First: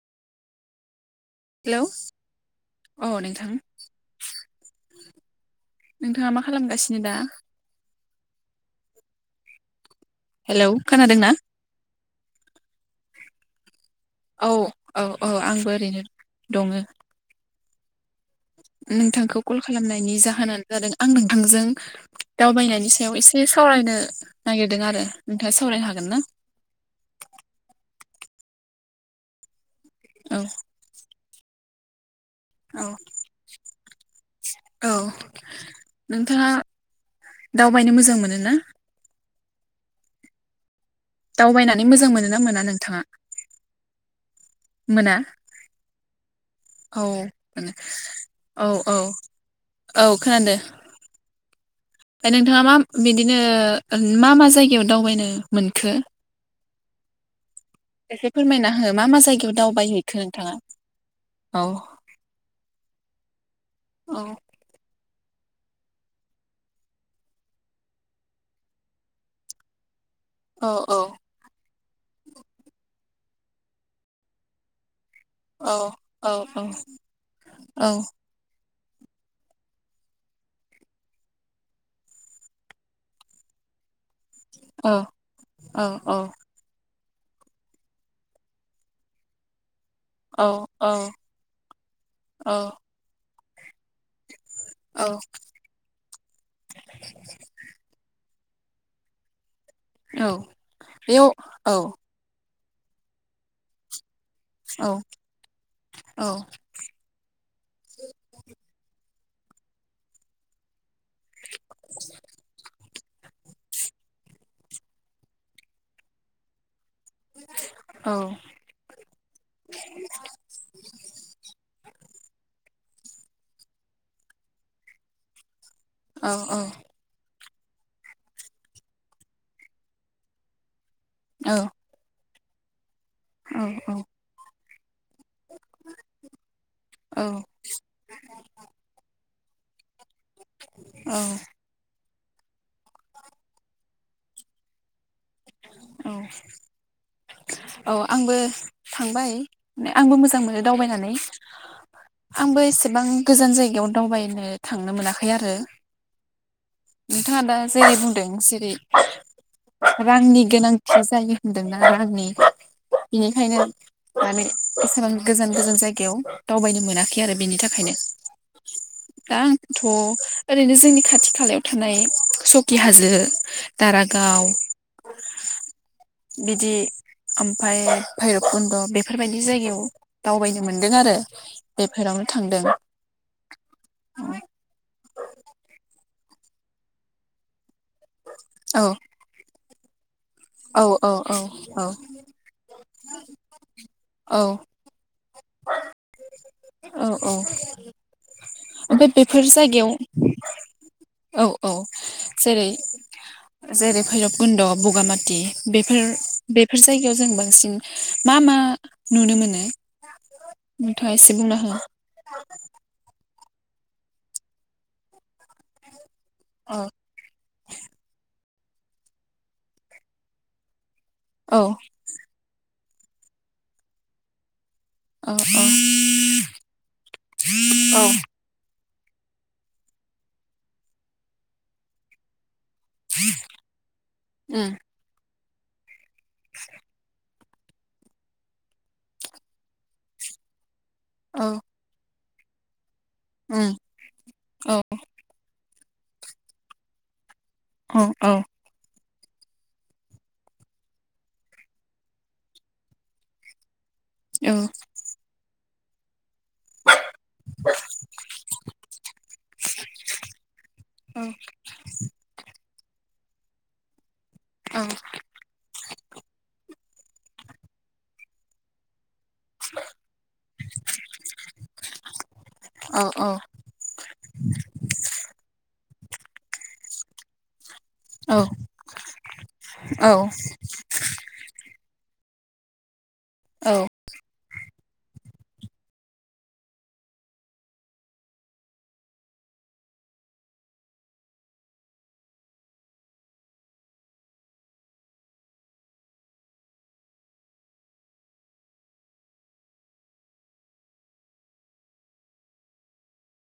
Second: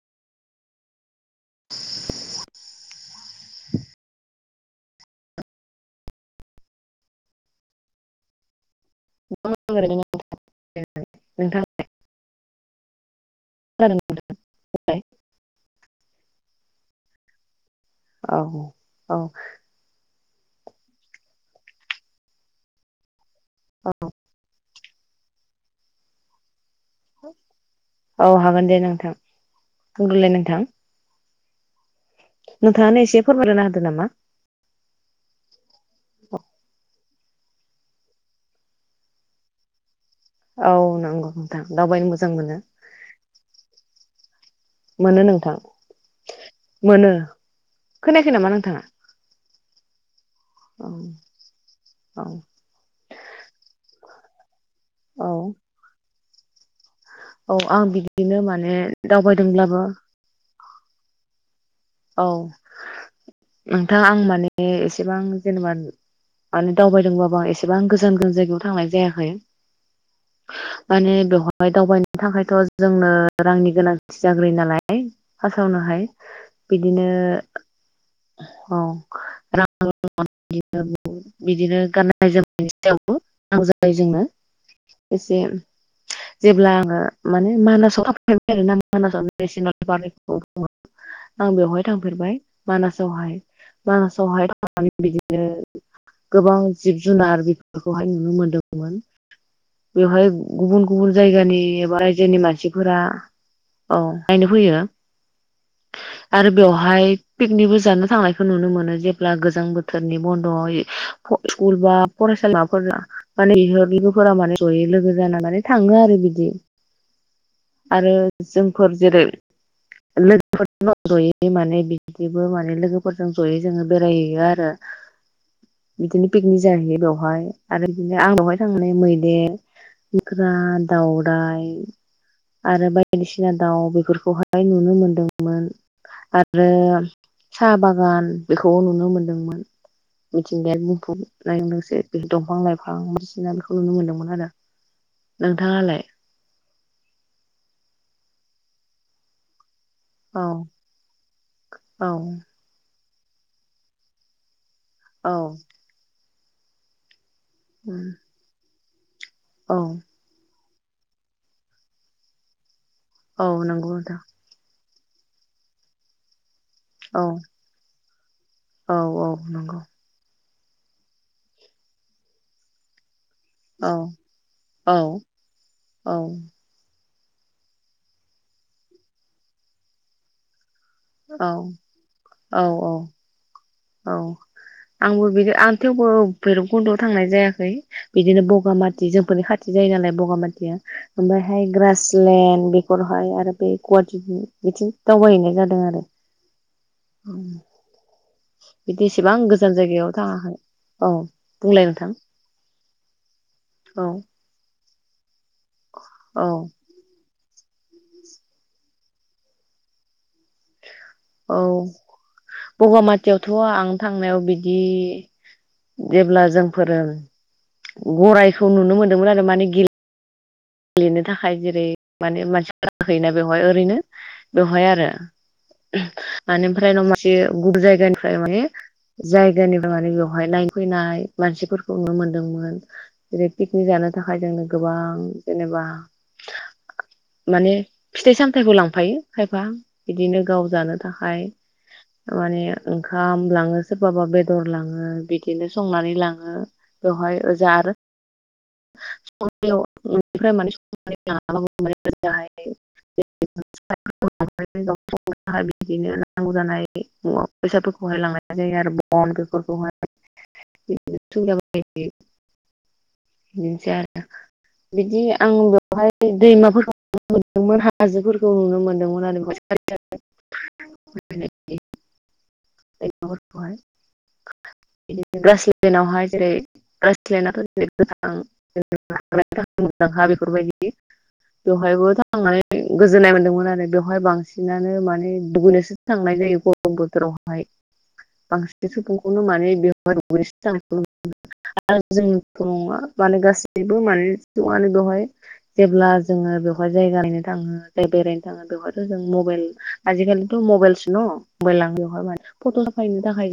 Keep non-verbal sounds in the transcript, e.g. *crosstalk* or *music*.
Hello अ नोंथां नोंथाङा मा खालामगासिनो दा दं ओरैनो हेलौ खोनादों ना खोनादों? औ औ औ आंबो ओरैनो दङो औ औ नोंथांखौ कल खालामनायनि जा होनानो जादों आं नोंथांजों दावबायनायनि सायाव एसे बे सावरायनो नागिरदों आरो नोंथाङा सावरायनो हागोन ना औ हागोन दे नोंथां *unintelligible* औ नोंथां औ नोंथाङानो एसे फोरमायना होदो नामा औ नोंथाङा दावबायनो मोजां मोनो ना औ नंगौ नोंथां दावबायनानै दावबायनो मोजां मोनो ना मोना नोंथाङा मोना मोनो नोंथां औ मोनो खोनायाखै नामा औ नोंथाङा औ औ खोनादो औ औ ओमफ्राय नोंथाङा मा बिदिनो मा मा जाय गायाव दावबायनो औ मोनखो औ आं एसे बिदिनो फोरमायना माने हो मा मा जायगायाव दावबायदोंब्लाबो दावबायहैखो नोंथाङा औ औ नोंथाङा आं माने ए सेबां जेनेबा माने दावबायदोंबाबो एसेबां गोजान गोजान जायगायाव थांनाय जायाखै माने बेव हाय दावबायनो थाखायथ' जोंनो रांनि गोनांथि जाग्रो नालाय फासावनो हाय बिदिनो औ रां बिदिनो *unintelligible* बिदिनो गाननाय जोमनायनि सायावबो रां नांनौ जायो जोंनो एसे जेब्ला आङो माने मानास *unintelligible* *unintelligible* आं बेवहाय थांफेरबाय औ मानासावहाय मानासावहाय थांनानै औ बिदिनो गोबां जिब जुनार बेफोरखौहाय नुनो मोनो नदोंमोन औ बेवहाय गुबुन गुबुन बेयाव जायगानि औ बा रायजोनि मानसि फोरा अ नायनो फैयो औ आरो बेवहाय पिकनिकबो जानो थांनायखौ नुनो मोनो जेब्ला गोजां बोथोरनि बन्द'आव स्कुल बा फरायसालिमाफोरा माने बिहा लोगोफोरा माने जयै लोगो जाना मान थाङो आरो बिदि औ आरो जोंफोर जेरै लोगोफोर जयै माने बि दिबो माने लोगोफोरजों ज'यै जोङो बेरायहैयो आरो औ बिदिनो पिकनिक जाहैयो बेवहाय। आरो बिदिनो आंनावहाय थांनानै मैदेर मोख्रा औ दावराय आरो बाय बायदिसिना दाउ बेफोरखौहाय हाय नुनो मोनो। आरो औ साहा बागान बेखौबो नुनो मोनदोंमोन। मिथिंगायारि औ *unintelligible* बे दंफां लाइफां बायदिसिना बेखौ नुनो मोनदोंमोन आरो। नोंथाङालाय? औ आंबो थांबाय। माने आंबो मोजां औ मोनो दावबायनानै औ आंबो एसेबां गोजान जायगायावनो दावबायनो थांनो मोनाखै औ आरो। नोंथाङा दा जेरै बुंदों जेरै औ रांनि गोनां होजायो होनदों ना? रांनि औ बेनिखायनो नंगौ नोंथां माने एसेबां गोजान गोजान जायगायाव दावबायनो मोनाखै औ आरो बेनि थाखायनो औ औ आं थ नंगौ ओरैनो जोंनि खाथि खालायाव थानाय सकि हाजो औ दारागाव औ औ बिदि ओमफाय भैरबकुन्द बेफोरबायदि जायगायाव दावबायनो मोनदों आरो बेफोरावनो औ थांदों। औ आंबो बिदि आंथ थेवबो भैरबकुन्दआव थांनाय जायाखै। बिदिनो बगा औ माथि जोंफोरनि खाथि जायो नालाय बग बगा मातिया औ औ ओमफ्रायहाय औ ग्रासलेनड बेखौहाय आरो बे गुवाहाटिथिं बिथिं दावबायहैनाय जादों आरो औ औ बिदि ओमफाय एसेबां बेफोर गोजान जायगायाव थाङाखै औ औ बुंलाय नोंथां जेरै जेरै औ भैरबकुन्द' बगा माथि बेफोर औ बेफोर जायगायाव जोंबो सिं मा मा नुनो मोनो नोंथाङा एसे बुंना हो खाथियावथ' आं थांनायाव बिदि जेब्ला जों औ फोरों गराय खौ नुनो मोन्दोंमोन आरो माने गि गेलेनो थाखाय औ जेरै माने मानसि गाखोयोना बेवहाय ओरैनो बेवहाय आरो औ ओ ओमफ्राय न मासे गुबुन औ जायगानिफ्राय माने जायगानिफ्राय माने बेवहाय नायनो फैनाय मानसिफोरखौ नुनो मोनदोंमोन जेरै पिकनिक जानो थाखाय जोंनो उम गोबां जेनेबा *inaudible* माने फिथाइ सामथाइखौ लांफायो खायफा बिदिनो गाव जानो थाखाय औ माने ओंखाम उम लाङो सोरबाबा बेदर औ लाङो बिदिनो संनानै लाङो बेवहाय औ औ औ बेनिफ्राय माने *unintelligible* औ बिदिनो नांगौ जानाय मुवा बेसादफोरखौहाय लांनाय जायो आरो बन बेफोरखौहाय *unintelligible* बिदिनोसै आरो बिदि आं बेवहाय दैमाफोरखौ नुनो मोनदोंमोन हाजोफोरखौ नुनो मोन्दोंमोन आरो औ *unintelligible* दिनावहाय जेरै रायज्लायना *unintelligible* औ मोजांहा बेफोरबायदि दहायबो थांनाय गोजोननाय मोन्दोंमोन औ आरो बेवहाय बांसिन बांसिनानो माने दुगैनोसो थांनाय जायो गरम बोथोरावहाय बांसिन सुबुंखौनो माने बेवहाय दुगैनोसो थांनाय *unintelligible* जोंथ नङा माने गासैबो माने नानै बेवहाय जेब्ला जोङो बेवहाय जायगा नायनो थाङो जाय बेरायनो थाङो बेवहायथ' जों मबाइल आजिखालिथ' मबाइलसो न मबाइलानो बेवहाय माने फट' साफायनो थाखाय